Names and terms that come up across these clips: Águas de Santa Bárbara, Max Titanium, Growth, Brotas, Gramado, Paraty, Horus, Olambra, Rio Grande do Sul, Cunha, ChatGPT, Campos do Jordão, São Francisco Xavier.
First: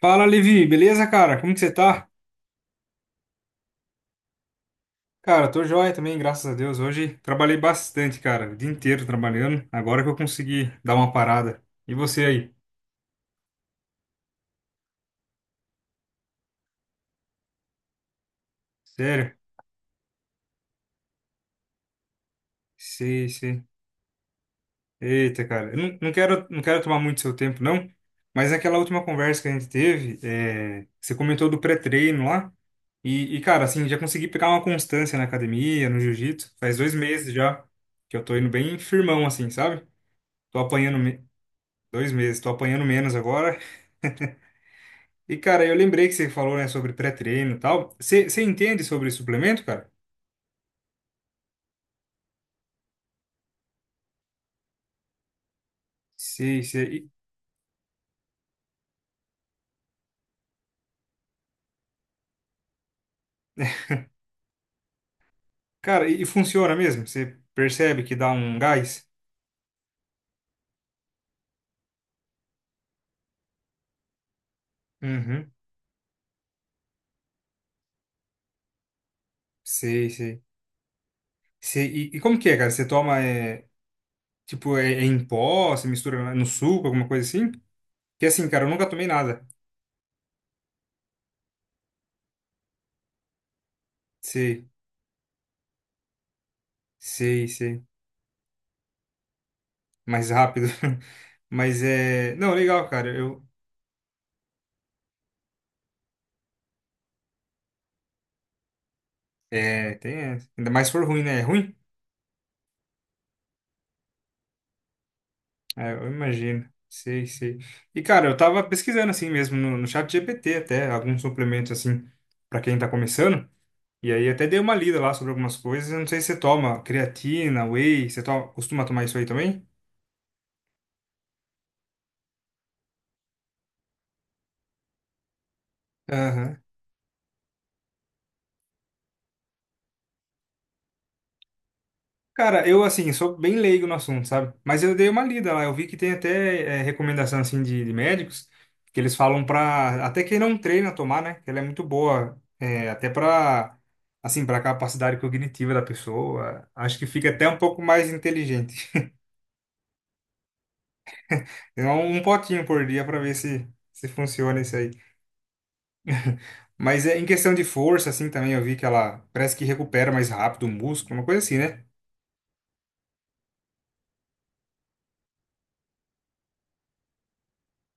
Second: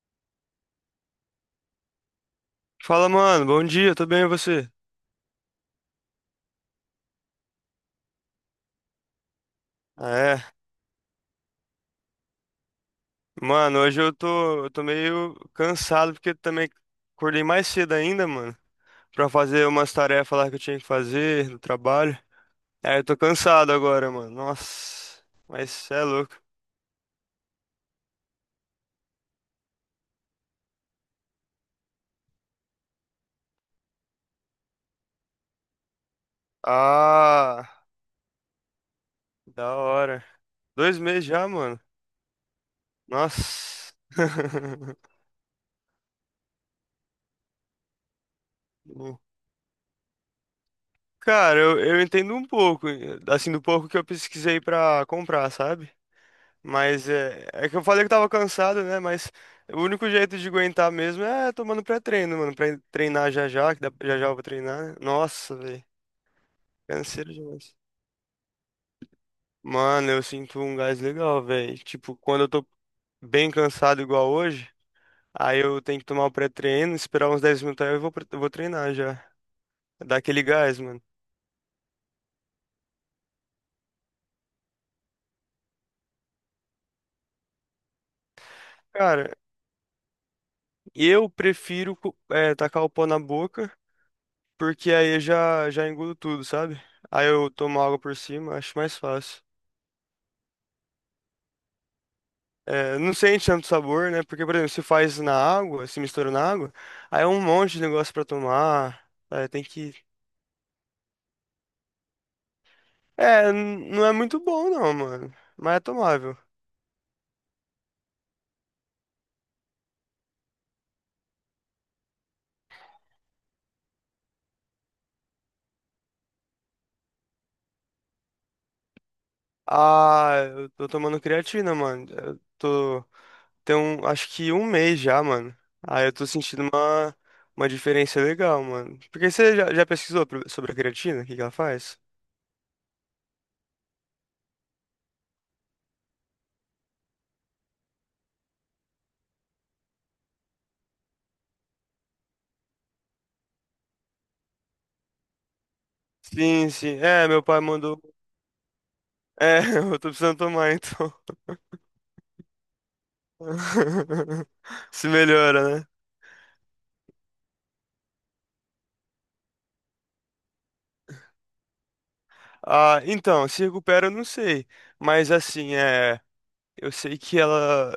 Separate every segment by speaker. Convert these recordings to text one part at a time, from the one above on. Speaker 1: Fala, Levi, beleza, cara? Como que você tá?
Speaker 2: Fala, mano. Bom dia, tudo bem e você?
Speaker 1: Cara, tô joia também, graças a Deus. Hoje trabalhei bastante, cara, o dia inteiro trabalhando. Agora que eu
Speaker 2: Ah, é.
Speaker 1: consegui dar uma parada. E você aí?
Speaker 2: Mano, hoje eu tô meio cansado porque também acordei mais cedo ainda, mano, pra
Speaker 1: Sério?
Speaker 2: fazer umas tarefas lá que eu tinha que fazer no trabalho. É, eu tô
Speaker 1: Sei, sei.
Speaker 2: cansado agora, mano. Nossa,
Speaker 1: Eita,
Speaker 2: mas
Speaker 1: cara, eu
Speaker 2: cê
Speaker 1: não,
Speaker 2: é
Speaker 1: não
Speaker 2: louco.
Speaker 1: quero, não quero tomar muito seu tempo, não. Mas aquela última conversa que a gente teve, você comentou do pré-treino lá. Cara, assim, já consegui pegar uma constância na academia, no jiu-jitsu. Faz dois meses já
Speaker 2: Ah,
Speaker 1: que eu tô indo bem firmão, assim,
Speaker 2: da
Speaker 1: sabe?
Speaker 2: hora.
Speaker 1: Tô apanhando
Speaker 2: Dois
Speaker 1: me-
Speaker 2: meses já, mano.
Speaker 1: dois meses, tô apanhando menos agora.
Speaker 2: Nossa.
Speaker 1: E, cara, eu lembrei que você falou, né, sobre pré-treino e tal. Você entende sobre suplemento, cara?
Speaker 2: Cara, eu entendo um pouco, assim, do pouco que eu pesquisei pra comprar, sabe?
Speaker 1: Sim, sim.
Speaker 2: Mas
Speaker 1: E,
Speaker 2: é que eu falei que tava cansado, né? Mas o único jeito de aguentar mesmo é tomando pré-treino, mano. Pra treinar já já, que dá, já já eu vou treinar, né? Nossa, velho.
Speaker 1: cara, e funciona mesmo?
Speaker 2: Canseiro
Speaker 1: Você
Speaker 2: demais.
Speaker 1: percebe que dá um gás?
Speaker 2: Mano, eu sinto um gás legal, velho. Tipo, quando eu tô bem cansado igual hoje,
Speaker 1: Uhum.
Speaker 2: aí eu tenho que tomar o pré-treino, esperar uns 10 minutos aí eu vou treinar já.
Speaker 1: Sei,
Speaker 2: Dá
Speaker 1: sei.
Speaker 2: aquele gás, mano.
Speaker 1: Sei, e como que é, cara? Você toma, tipo, é em pó? Você mistura no suco, alguma coisa assim? Porque assim, cara, eu nunca tomei
Speaker 2: Cara,
Speaker 1: nada.
Speaker 2: eu prefiro tacar o pó na boca,
Speaker 1: Sei,
Speaker 2: porque aí eu já engulo tudo, sabe? Aí
Speaker 1: sei,
Speaker 2: eu tomo
Speaker 1: sei.
Speaker 2: água por cima, acho mais fácil.
Speaker 1: Mais rápido. Mas é... Não, legal,
Speaker 2: É, não
Speaker 1: cara. Eu...
Speaker 2: sente tanto sabor, né? Porque, por exemplo, se faz na água, se mistura na água, aí é um monte de negócio pra tomar. É, tem
Speaker 1: É,
Speaker 2: que.
Speaker 1: tem... Ainda mais se for ruim, né? É ruim?
Speaker 2: É, não é muito bom, não, mano. Mas é
Speaker 1: É, eu
Speaker 2: tomável.
Speaker 1: imagino. Sei, sei. E, cara, eu tava pesquisando assim mesmo no, no chat GPT até, alguns suplementos assim, pra quem tá começando. E aí até dei uma lida lá sobre algumas coisas. Eu não sei se você toma creatina, whey, você toma, costuma tomar isso aí também?
Speaker 2: Ah, eu tô tomando creatina, mano. Eu tô. Tem um, acho que um mês já, mano. Aí eu tô sentindo uma diferença legal, mano. Porque você já pesquisou sobre a creatina? O que que ela faz?
Speaker 1: Cara, eu assim, sou bem leigo no assunto, sabe? Mas eu dei uma lida lá, eu vi que tem até recomendação assim de médicos que eles falam pra até quem não treina tomar, né? Que ela é muito boa, é, até pra assim, para capacidade cognitiva da pessoa.
Speaker 2: Sim, sim.
Speaker 1: Acho que fica
Speaker 2: É, meu
Speaker 1: até um
Speaker 2: pai
Speaker 1: pouco
Speaker 2: mandou.
Speaker 1: mais inteligente.
Speaker 2: É, eu tô precisando tomar, então.
Speaker 1: Então, um potinho por dia pra ver se se funciona isso aí.
Speaker 2: Se melhora, né?
Speaker 1: Mas é em questão de força assim também, eu vi que ela parece que recupera mais rápido o músculo, uma coisa assim, né?
Speaker 2: Ah, então, se recupera, eu não sei. Mas assim, é, eu sei que ela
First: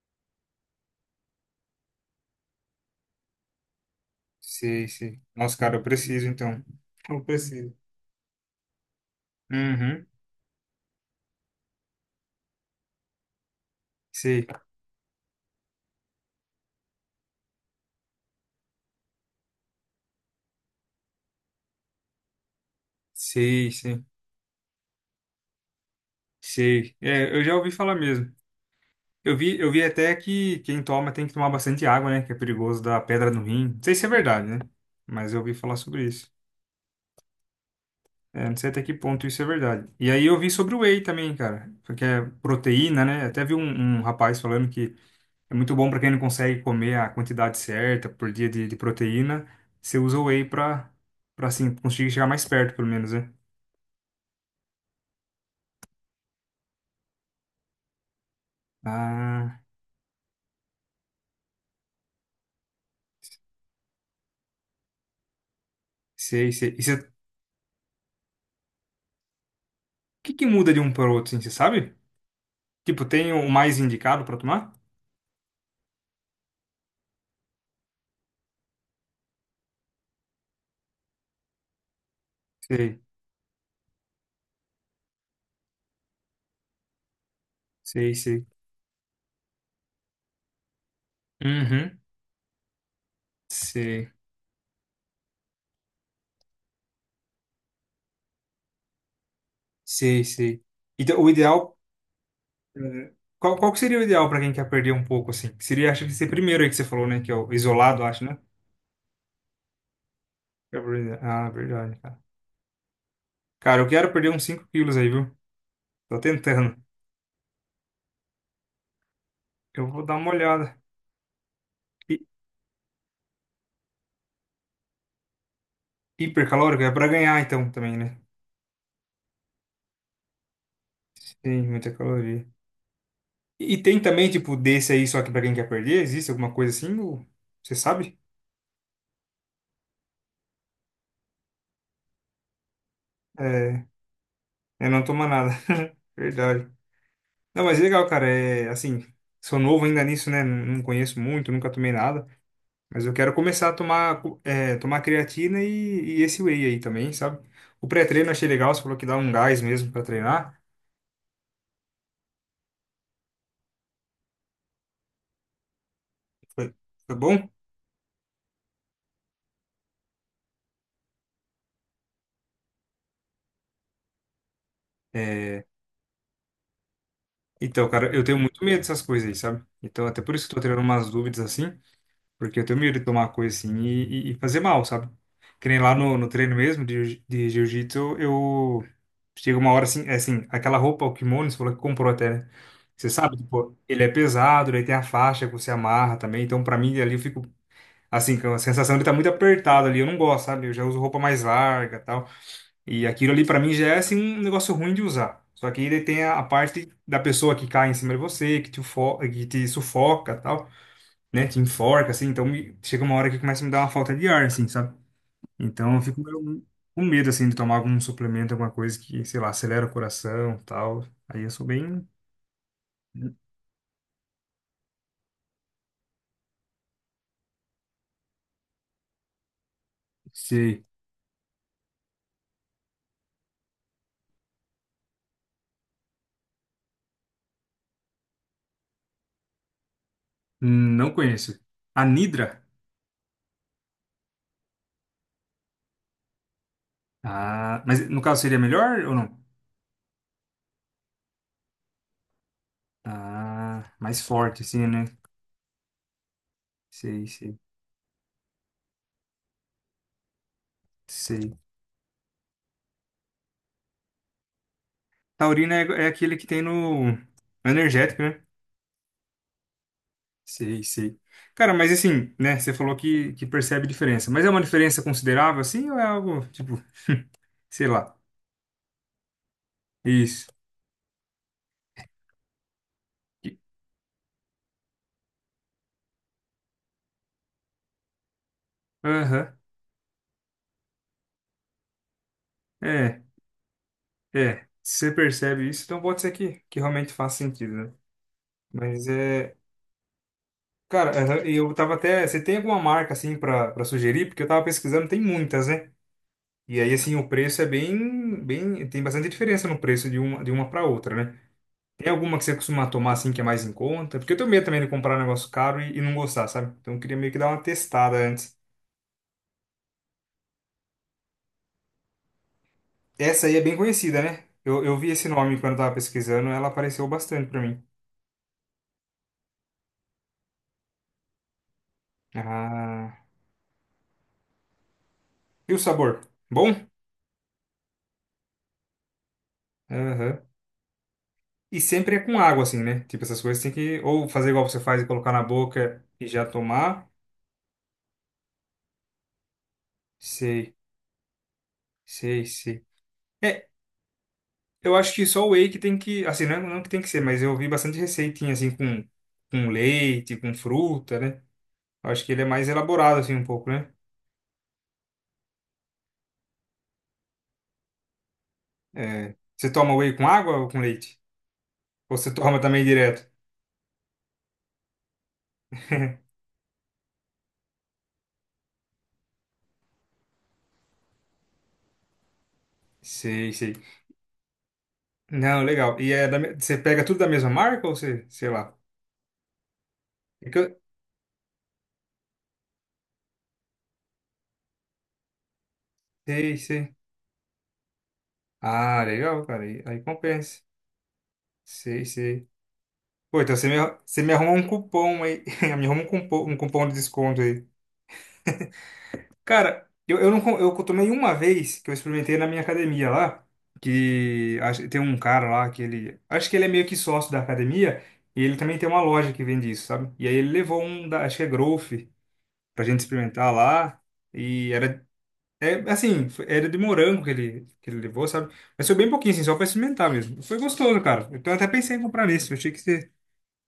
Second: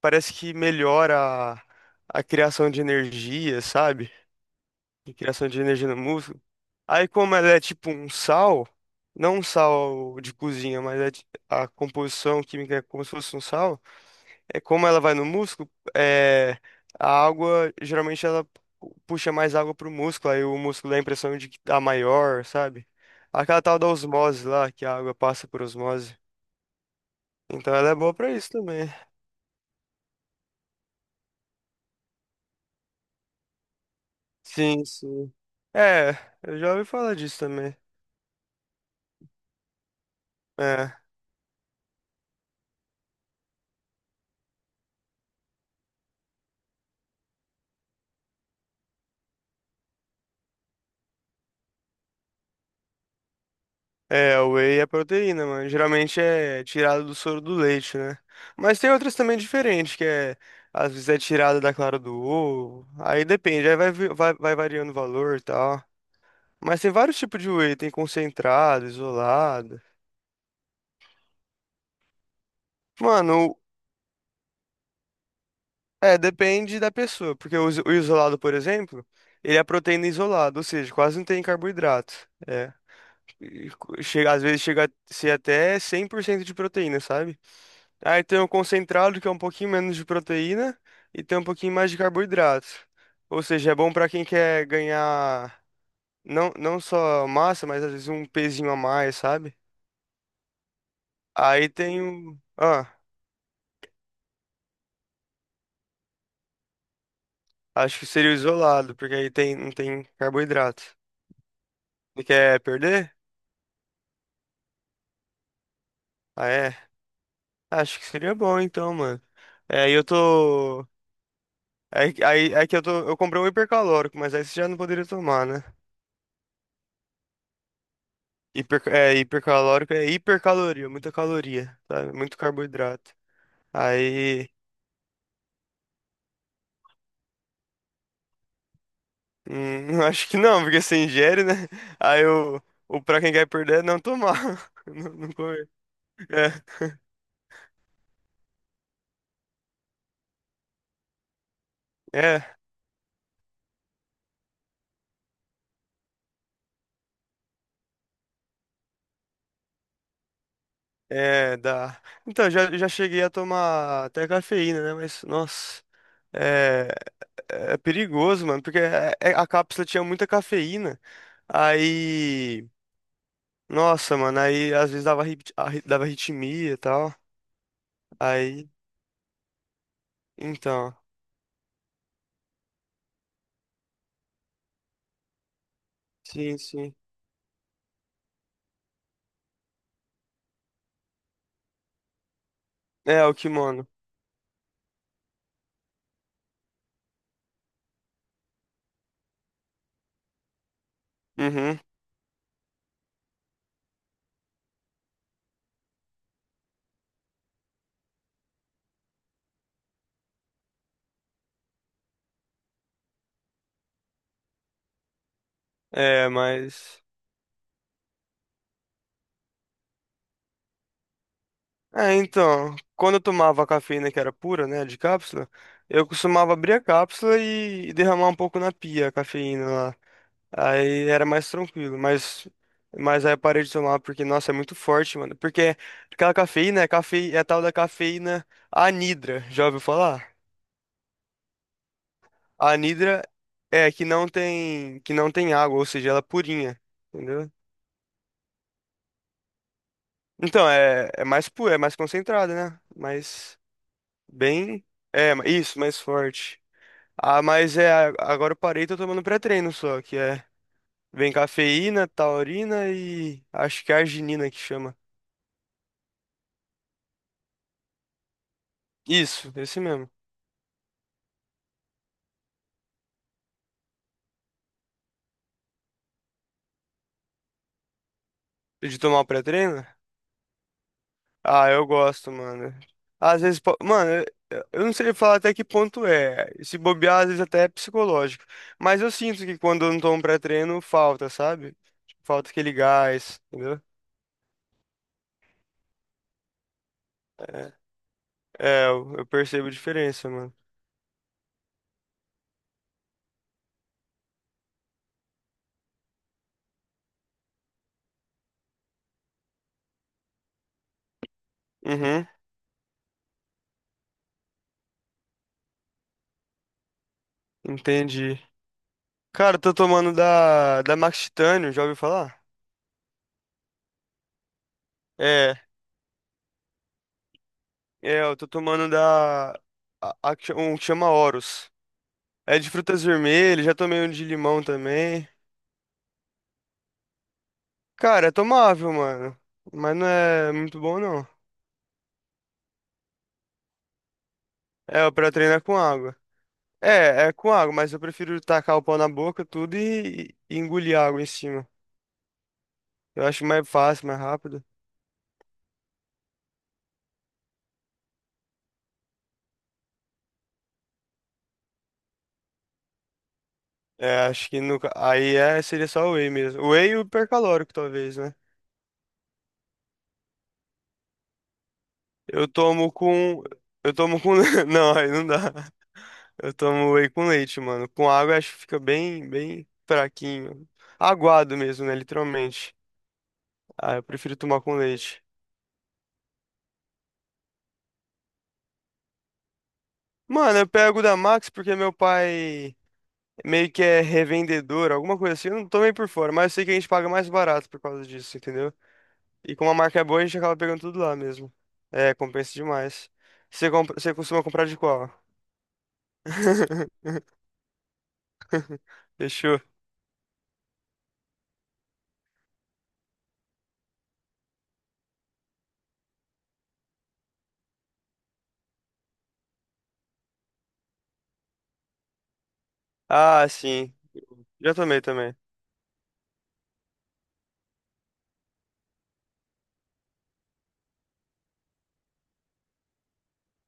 Speaker 2: parece que melhora a, a criação de energia, sabe?
Speaker 1: Sei,
Speaker 2: A
Speaker 1: sei.
Speaker 2: criação
Speaker 1: Nossa,
Speaker 2: de
Speaker 1: cara, eu
Speaker 2: energia no
Speaker 1: preciso
Speaker 2: músculo.
Speaker 1: então.
Speaker 2: Aí,
Speaker 1: Eu
Speaker 2: como ela é
Speaker 1: preciso.
Speaker 2: tipo um sal, não um
Speaker 1: Uhum.
Speaker 2: sal de cozinha, mas a composição química é como se fosse um sal,
Speaker 1: Sei,
Speaker 2: como ela vai no músculo, é, a água, geralmente ela puxa mais água pro músculo, aí o músculo dá a impressão de que tá maior, sabe? Aquela
Speaker 1: sei,
Speaker 2: tal da
Speaker 1: sei,
Speaker 2: osmose lá, que a água passa por osmose.
Speaker 1: sei. É, eu já ouvi
Speaker 2: Então ela
Speaker 1: falar
Speaker 2: é boa pra
Speaker 1: mesmo.
Speaker 2: isso também.
Speaker 1: Eu vi até que quem toma tem que tomar bastante água, né? Que é perigoso dar pedra no rim. Não sei se é verdade, né?
Speaker 2: Sim, sim.
Speaker 1: Mas eu ouvi falar sobre
Speaker 2: É,
Speaker 1: isso.
Speaker 2: eu já ouvi falar disso também.
Speaker 1: É, não sei até que ponto isso é verdade. E aí eu vi sobre o
Speaker 2: É,
Speaker 1: whey também, cara, porque é proteína, né? Até vi um, um rapaz falando que é muito bom para quem não consegue comer a quantidade certa por dia de proteína. Você usa o whey para para assim conseguir chegar mais perto, pelo menos, né?
Speaker 2: é, o whey é proteína, mano. Geralmente é tirado do soro do leite, né? Mas tem outras também
Speaker 1: Ah,
Speaker 2: diferentes, que às vezes é tirada da clara do ovo. Aí depende, aí vai variando o valor e tal.
Speaker 1: sei, sei.
Speaker 2: Mas tem vários tipos de whey, tem concentrado, isolado.
Speaker 1: Que muda de um para o outro, assim, você sabe? Tipo, tem o
Speaker 2: Mano,
Speaker 1: mais indicado para tomar?
Speaker 2: é, depende da pessoa, porque o isolado, por exemplo, ele é proteína isolada, ou seja, quase não tem carboidrato. É.
Speaker 1: Sei,
Speaker 2: E chega, às vezes chega a ser até 100% de proteína, sabe?
Speaker 1: sei,
Speaker 2: Aí tem
Speaker 1: sei.
Speaker 2: o concentrado, que é um pouquinho menos de proteína, e tem um pouquinho mais de
Speaker 1: Uhum.
Speaker 2: carboidrato. Ou seja, é bom pra
Speaker 1: Sei,
Speaker 2: quem quer ganhar não, não só massa, mas às vezes um pezinho a mais, sabe?
Speaker 1: sei, sei. Então, o
Speaker 2: Aí
Speaker 1: ideal.
Speaker 2: tem o. Ah.
Speaker 1: eh, Qual, qual que seria o ideal para quem quer perder um pouco, assim? Seria, acho que ser primeiro aí que você falou, né? Que é o
Speaker 2: Acho
Speaker 1: isolado,
Speaker 2: que
Speaker 1: acho,
Speaker 2: seria o
Speaker 1: né?
Speaker 2: isolado, porque aí tem, não tem
Speaker 1: Que é
Speaker 2: carboidrato.
Speaker 1: o primeiro. Ah, verdade, cara.
Speaker 2: Você quer perder?
Speaker 1: Cara, eu quero perder uns 5 quilos aí, viu? Tô
Speaker 2: Ah,
Speaker 1: tentando.
Speaker 2: é. Acho que seria bom então, mano. É,
Speaker 1: Eu
Speaker 2: e
Speaker 1: vou
Speaker 2: eu
Speaker 1: dar uma olhada.
Speaker 2: tô. Aí,
Speaker 1: Hi-
Speaker 2: aí que eu tô. Eu comprei um hipercalórico, mas aí você já não poderia tomar, né?
Speaker 1: Hipercalórico é para ganhar, então, também, né?
Speaker 2: Hipercalórico é hipercaloria, muita
Speaker 1: Tem
Speaker 2: caloria,
Speaker 1: muita
Speaker 2: sabe? Muito
Speaker 1: caloria.
Speaker 2: carboidrato.
Speaker 1: E tem também,
Speaker 2: Aí.
Speaker 1: tipo, desse aí, só que para quem quer perder, existe alguma coisa assim? Ou você sabe?
Speaker 2: Acho que não, porque você ingere, né? Aí o pra quem quer perder é
Speaker 1: É,
Speaker 2: não tomar.
Speaker 1: eu não
Speaker 2: Não,
Speaker 1: toma
Speaker 2: não
Speaker 1: nada.
Speaker 2: comer. É.
Speaker 1: Verdade. Não, mas é legal, cara. É assim, sou novo ainda nisso, né? Não conheço muito, nunca tomei nada.
Speaker 2: É.
Speaker 1: Mas eu quero começar a tomar, co- é, tomar creatina e esse whey aí também, sabe? O pré-treino eu achei legal, você falou que dá um gás mesmo pra treinar.
Speaker 2: É, dá. Então, já cheguei a tomar até cafeína, né? Mas, nossa,
Speaker 1: Foi,
Speaker 2: é,
Speaker 1: foi bom?
Speaker 2: é perigoso, mano, porque a cápsula tinha muita cafeína. Aí, nossa, mano, aí às vezes dava arritmia e tal.
Speaker 1: Então, cara, eu tenho muito
Speaker 2: Aí,
Speaker 1: medo dessas coisas aí, sabe? Então, até por isso que eu tô tirando
Speaker 2: então,
Speaker 1: umas dúvidas assim. Porque eu tenho medo de tomar uma coisa assim e fazer mal, sabe? Que nem lá no, no treino
Speaker 2: sim,
Speaker 1: mesmo
Speaker 2: sim.
Speaker 1: de jiu-jitsu, eu chega uma hora assim, é assim, aquela roupa, o kimono, você falou que comprou até, né? Você
Speaker 2: É, o
Speaker 1: sabe, tipo,
Speaker 2: kimono.
Speaker 1: ele é pesado, daí tem a faixa que você amarra também. Então, pra mim, ali eu fico, assim, com a sensação de estar muito apertado ali. Eu não gosto, sabe? Eu já uso roupa mais
Speaker 2: Uhum.
Speaker 1: larga e tal. E aquilo ali, pra mim, já é, assim, um negócio ruim de usar. Só que ele tem a parte da pessoa que cai em cima de você, que te, ufo- que te sufoca e tal, né, te enforca, assim, então me- chega uma hora que começa a me dar uma falta de ar, assim, sabe? Então eu fico
Speaker 2: É,
Speaker 1: meio com
Speaker 2: mas.
Speaker 1: medo, assim, de tomar algum suplemento, alguma coisa que, sei lá, acelera o coração, tal. Aí eu sou bem,
Speaker 2: É, então, quando eu tomava a cafeína que era pura, né, de cápsula, eu costumava abrir a cápsula e derramar um pouco na pia a cafeína lá.
Speaker 1: sei,
Speaker 2: Aí era mais tranquilo, mas, aí eu parei de tomar porque, nossa, é muito forte, mano. Porque aquela cafeína, é a tal da cafeína anidra, já ouviu falar?
Speaker 1: não conheço. Anidra?
Speaker 2: A anidra é que não tem água, ou seja, ela é purinha, entendeu?
Speaker 1: Ah, mas no caso seria melhor ou não?
Speaker 2: Então, é mais pura, é mais concentrada, né? Mas
Speaker 1: Ah, mais forte,
Speaker 2: bem,
Speaker 1: assim, né?
Speaker 2: isso, mais forte.
Speaker 1: Sei,
Speaker 2: Ah,
Speaker 1: sei,
Speaker 2: mas agora eu parei e tô tomando pré-treino só, que vem
Speaker 1: sei.
Speaker 2: cafeína, taurina e acho que arginina que chama.
Speaker 1: Taurina é, é aquele que tem no energético, né?
Speaker 2: Isso, esse mesmo.
Speaker 1: Sei, sei. Cara, mas assim, né? Você falou que percebe diferença, mas é uma diferença considerável, assim, ou é algo tipo sei lá.
Speaker 2: De tomar o pré-treino?
Speaker 1: Isso.
Speaker 2: Ah, eu gosto, mano. Às vezes, mano, eu não sei falar até que ponto é. Se bobear, às vezes até é psicológico. Mas eu sinto
Speaker 1: Aham.
Speaker 2: que quando eu não tomo pré-treino, falta, sabe? Tipo, falta aquele
Speaker 1: É,
Speaker 2: gás, entendeu?
Speaker 1: é. Se você percebe isso, então pode ser que realmente faz sentido,
Speaker 2: É,
Speaker 1: né?
Speaker 2: é,
Speaker 1: Mas
Speaker 2: eu
Speaker 1: é.
Speaker 2: percebo a diferença, mano.
Speaker 1: Cara, aham, e eu tava até. Você tem alguma marca assim pra, pra sugerir? Porque eu tava pesquisando, tem muitas, né? E aí, assim, o preço é bem, bem. Tem bastante diferença no preço de uma pra outra, né? Tem
Speaker 2: Uhum,
Speaker 1: alguma que você costuma tomar assim que é mais em conta? Porque eu tenho medo também de comprar um negócio caro e não gostar, sabe? Então eu queria meio que dar uma testada
Speaker 2: entendi.
Speaker 1: antes.
Speaker 2: Cara, eu tô tomando da Max Titanium, já ouviu falar?
Speaker 1: Essa aí é bem conhecida, né? Eu vi esse
Speaker 2: É,
Speaker 1: nome quando eu tava pesquisando, ela apareceu bastante pra mim.
Speaker 2: é, eu tô tomando da, a que cha- um que chama Horus. É de frutas
Speaker 1: Ah.
Speaker 2: vermelhas, já tomei um de limão também.
Speaker 1: E o sabor? Bom?
Speaker 2: Cara, é tomável, mano. Mas não
Speaker 1: Aham.
Speaker 2: é muito bom, não.
Speaker 1: E sempre é com água, assim, né? Tipo, essas coisas tem que ou fazer igual você faz e
Speaker 2: É, pra
Speaker 1: colocar na
Speaker 2: treinar com
Speaker 1: boca
Speaker 2: água.
Speaker 1: e já tomar.
Speaker 2: É com água, mas eu prefiro tacar o pau na boca, tudo e
Speaker 1: Sei,
Speaker 2: engolir água em cima.
Speaker 1: sei, sei.
Speaker 2: Eu acho mais
Speaker 1: É,
Speaker 2: fácil, mais rápido.
Speaker 1: eu acho que só o whey que tem que, assim, não, é, não é que tem que ser, mas eu vi bastante receitinha, assim, com leite, com fruta, né? Eu acho que ele é mais elaborado, assim, um pouco, né?
Speaker 2: É, acho que no, ca- aí seria só o whey mesmo. O whey e o hipercalórico, talvez, né?
Speaker 1: É. Você toma whey com água ou com leite? Ou você
Speaker 2: Eu
Speaker 1: toma também
Speaker 2: tomo
Speaker 1: direto?
Speaker 2: com. Eu tomo com. Não, aí não dá. Eu tomo whey com leite, mano. Com água eu acho que fica bem, bem fraquinho. Aguado mesmo, né? Literalmente.
Speaker 1: Sei, sei.
Speaker 2: Ah, eu prefiro tomar com leite.
Speaker 1: Não, legal. E é da, me- você pega tudo da mesma marca ou você, sei lá? É que
Speaker 2: Mano, eu
Speaker 1: eu-
Speaker 2: pego da Max porque meu pai meio que é revendedor, alguma coisa assim. Eu não tô meio por fora, mas eu
Speaker 1: Sei,
Speaker 2: sei que a gente
Speaker 1: sei.
Speaker 2: paga mais barato por causa disso, entendeu?
Speaker 1: Ah, legal,
Speaker 2: E
Speaker 1: cara.
Speaker 2: como a
Speaker 1: Aí,
Speaker 2: marca
Speaker 1: aí
Speaker 2: é boa, a gente acaba
Speaker 1: compensa.
Speaker 2: pegando tudo lá mesmo.
Speaker 1: Sei,
Speaker 2: É,
Speaker 1: sei.
Speaker 2: compensa demais.
Speaker 1: Pô, então
Speaker 2: Você compra, você
Speaker 1: você me
Speaker 2: costuma
Speaker 1: arruma um
Speaker 2: comprar de qual?
Speaker 1: cupom aí. Me arruma um cupom de desconto aí.
Speaker 2: Fechou.
Speaker 1: Cara, eu não com- eu tomei uma vez que eu experimentei na minha academia lá, que acho- tem um cara lá que ele. Acho que ele é meio que sócio da academia, e ele também tem uma loja que vende isso, sabe? E aí ele levou um da, acho que é Growth, pra gente
Speaker 2: Ah,
Speaker 1: experimentar
Speaker 2: sim.
Speaker 1: lá. E
Speaker 2: Já tomei
Speaker 1: era
Speaker 2: também.
Speaker 1: é, assim, foi- era de morango que ele levou, sabe? Mas foi bem pouquinho, assim, só pra experimentar mesmo. Foi gostoso, cara. Então eu até pensei em comprar nesse. Eu achei que você,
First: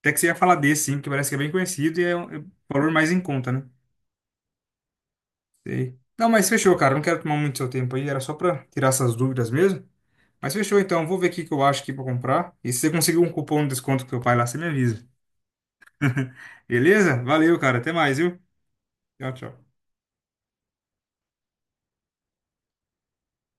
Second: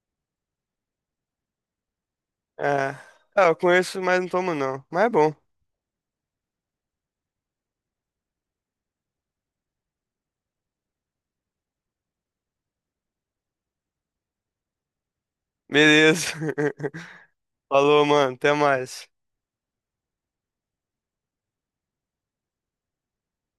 Speaker 1: até que você ia falar desse, sim, que parece que é bem conhecido e é um valor
Speaker 2: É.
Speaker 1: mais em
Speaker 2: Ah,
Speaker 1: conta,
Speaker 2: eu
Speaker 1: né?
Speaker 2: conheço, mas não tomo não. Mas é bom.
Speaker 1: Sei. Não, mas fechou, cara. Não quero tomar muito seu tempo aí. Era só pra tirar essas dúvidas mesmo. Mas fechou, então. Vou ver o que que eu acho aqui pra comprar. E se você conseguir um cupom de desconto com seu pai lá, você me avisa.
Speaker 2: Beleza.
Speaker 1: Beleza? Valeu, cara. Até
Speaker 2: Falou,
Speaker 1: mais,
Speaker 2: mano.
Speaker 1: viu?
Speaker 2: Até mais.
Speaker 1: Tchau, tchau.